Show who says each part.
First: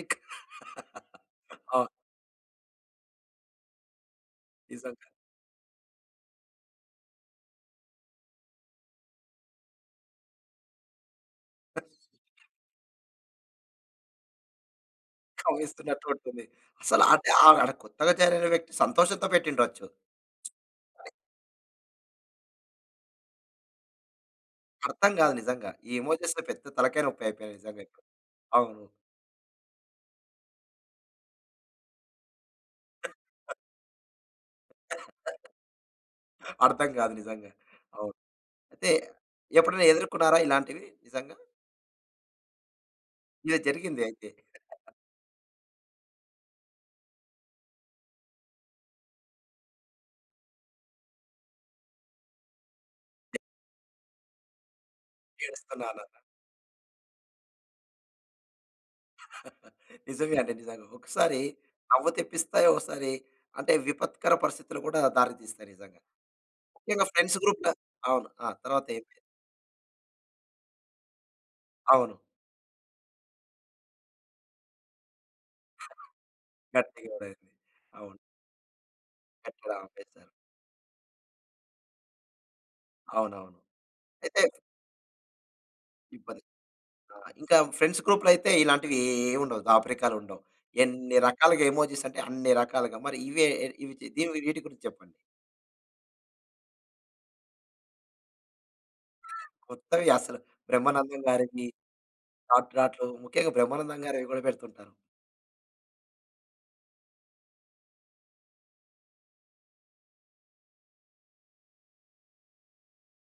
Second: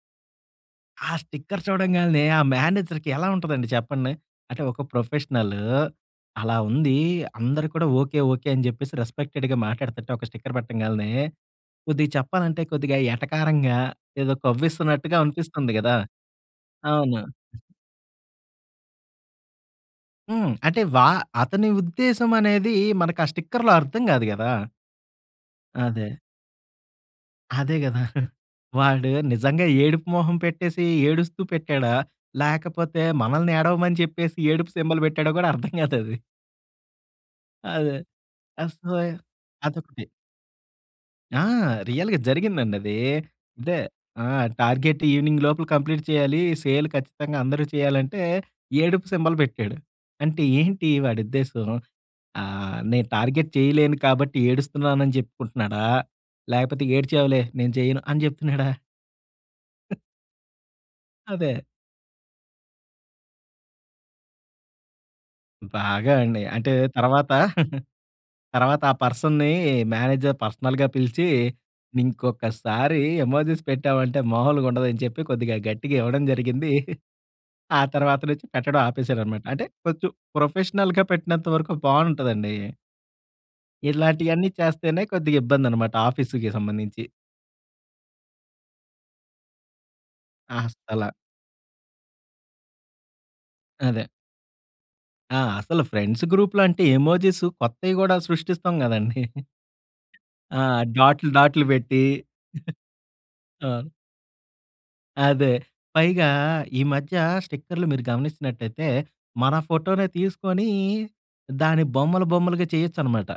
Speaker 1: ఇంకా
Speaker 2: ఆ స్టిక్కర్
Speaker 1: అవును.
Speaker 2: చూడంగాల్నే, ఆ మేనేజర్‌కి ఎలా ఉంటదండి చెప్పండి? అంటే ఒక
Speaker 1: నిజంగా.
Speaker 2: ప్రొఫెషనలూ అలా ఉందీ, అందరూ కూడా ఓకే, ఓకే, అని చెప్పేసి రెస్పెక్టెడ్‌గా మాట్టాడతంటే, ఒక స్టిక్కర్ బెట్టంగాల్నే, కొద్దిగ చెప్పాలంటే, కొద్దిగా ఎటకారంగా, ఏదో కవ్విస్తున్నట్టుగా అనిపిస్తుంది గదా!
Speaker 1: కవ్విస్తున్నట్టుంటుంది.
Speaker 2: అవును.
Speaker 1: అసలాంటే ఆహ్, అంటే కొత్తగా జాయినయిన వ్యక్తి, సంతోషంతో బెట్టిండొచ్చు.
Speaker 2: హ్మ్. అంటే వా
Speaker 1: అంటే
Speaker 2: అతని ఉద్దేశమనేదీ, మనకా స్టిక్కర్‌లో అర్థం గాదు గదా!
Speaker 1: అర్థం గాదు నిజంగా! ఈ
Speaker 2: అదే.
Speaker 1: ఎమోజిస్‌తో పెద్ద తలకాయ నొప్పయిపోయినియి
Speaker 2: అదే
Speaker 1: నిజంగా
Speaker 2: గదా!
Speaker 1: ఇప్పుడు. అవును.
Speaker 2: వాడు, నిజంగా ఏడుపు మొహం పెట్టేసీ, ఏడుస్తూ పెట్టాడా? లేకపోతే మనల్నేడవమని చెప్పేసి, ఏడుపు సింబాల్ బెట్టాడో గూడా అర్థం గాదది.
Speaker 1: అర్థం గాదు నిజంగా!
Speaker 2: అదే.
Speaker 1: అవును. ఐతే,
Speaker 2: అస్సలా
Speaker 1: ఎప్పుడైనా
Speaker 2: అదొకటి.
Speaker 1: ఎదుర్కున్నారా ఇలాంటివి నిజంగా?
Speaker 2: ఆ! రియల్‌గా జరిగిందండదీ.
Speaker 1: ఏదో
Speaker 2: అదే,
Speaker 1: జరిగింది
Speaker 2: ఆ!
Speaker 1: అయితే.
Speaker 2: టార్గెట్ ఈవినింగ్ లోపుల కంప్లీట్ చేయాలీ, సేల్ ఖచ్చితంగా అందరూ చేయాలంటే, ఏడుపు సింబాల్ బెట్టాడు. అంటే ఏంటి వాడుద్దేశం? ఆహ్, నేను టార్గెట్ చేయలేను కాబట్టి ఏడుస్తున్నానని చెప్పుకుంటున్నాడా?
Speaker 1: ఏడుస్తున్నాననా?
Speaker 2: లేకపోతే ఏడ్చావులే, నేను చేయను అని చెప్తున్నాడా?
Speaker 1: నిజంగా అండి. నిజంగా. ఒకసారి
Speaker 2: అదే.
Speaker 1: నవ్వు తెప్పిస్తాయి. ఒకసారి అంటే, విపత్కర పరిస్థితులు కూడా దారి తీస్తాయి నిజంగా.
Speaker 2: బాగా అండి. అంటే,
Speaker 1: ముఖ్యంగా
Speaker 2: తర్వాతా
Speaker 1: ఫ్రెండ్స్ గ్రూప్ న అవును. ఆ!
Speaker 2: తర్వాతా
Speaker 1: తరువాతేమైంది?
Speaker 2: పర్సన్‌నీ మేనేజర్ పర్సనల్‌గా పిలిచీ
Speaker 1: అవును.
Speaker 2: ఇంకొక్కసారీ ఎమోజీస్ పెట్టావంటే, మాములుగుండదని చెప్పి, కొద్దిగా గట్టిగా ఇవ్వడం జరిగిందీ.
Speaker 1: గట్టిగానే అయింది.
Speaker 2: ఆ
Speaker 1: అవును.
Speaker 2: తర్వాత నుంచి పెట్టడం ఆపేశాడనమాట. అంటే,
Speaker 1: పెట్టడం
Speaker 2: కొంచెం
Speaker 1: ఆపేసారు.
Speaker 2: ప్రొఫెషనల్‌గా పెట్టినంత వరకు బావుంటదండీ.
Speaker 1: అవునవును. అయితే
Speaker 2: ఇలాంటియన్ని చేస్తేనే, కొద్దిగిబ్బందనమాట
Speaker 1: ఇబ్బంది.
Speaker 2: ఆఫీసుకి సంబంధించి.
Speaker 1: ఆ! ఇంకా ఫ్రెండ్స్ గ్రూప్‌లో అయితే ఇలాంటివేవుండవు, దాపరికాలుండవు.
Speaker 2: అస్సలా!
Speaker 1: ఎన్ని రకాలుగా ఎమోజిసంటే, అన్ని రకాలుగా. మరి ఇవే, ఏవి ఇవి
Speaker 2: అదే.
Speaker 1: చే దీనివి ఈటి గురించి చెప్పండి.
Speaker 2: ఆ! అసలు ఫ్రెండ్స్ గ్రూప్‌లో అంటే, ఎమోజీస్ కొత్తయి గూడా సృష్టిస్తాం గదండీ.
Speaker 1: కొత్తవి అసలు
Speaker 2: ఆ!
Speaker 1: 'బ్రహ్మానందం'
Speaker 2: డాట్లు డాట్లు
Speaker 1: గారివీ,
Speaker 2: బెట్టీ.
Speaker 1: డాట్ డాట్లు. ముఖ్యంగా,
Speaker 2: ఆ!
Speaker 1: బ్రహ్మానందం గారివి గూడా బెడుతుంటారు.
Speaker 2: అదే. పైగా, ఈ మధ్యా స్టిక్కర్లు మీరు గమనించినట్టయితే, మన ఫోటోనే తీసుకొనీ దాన్ని బొమ్మలు బొమ్మలుగా చేయొచ్చనమాట.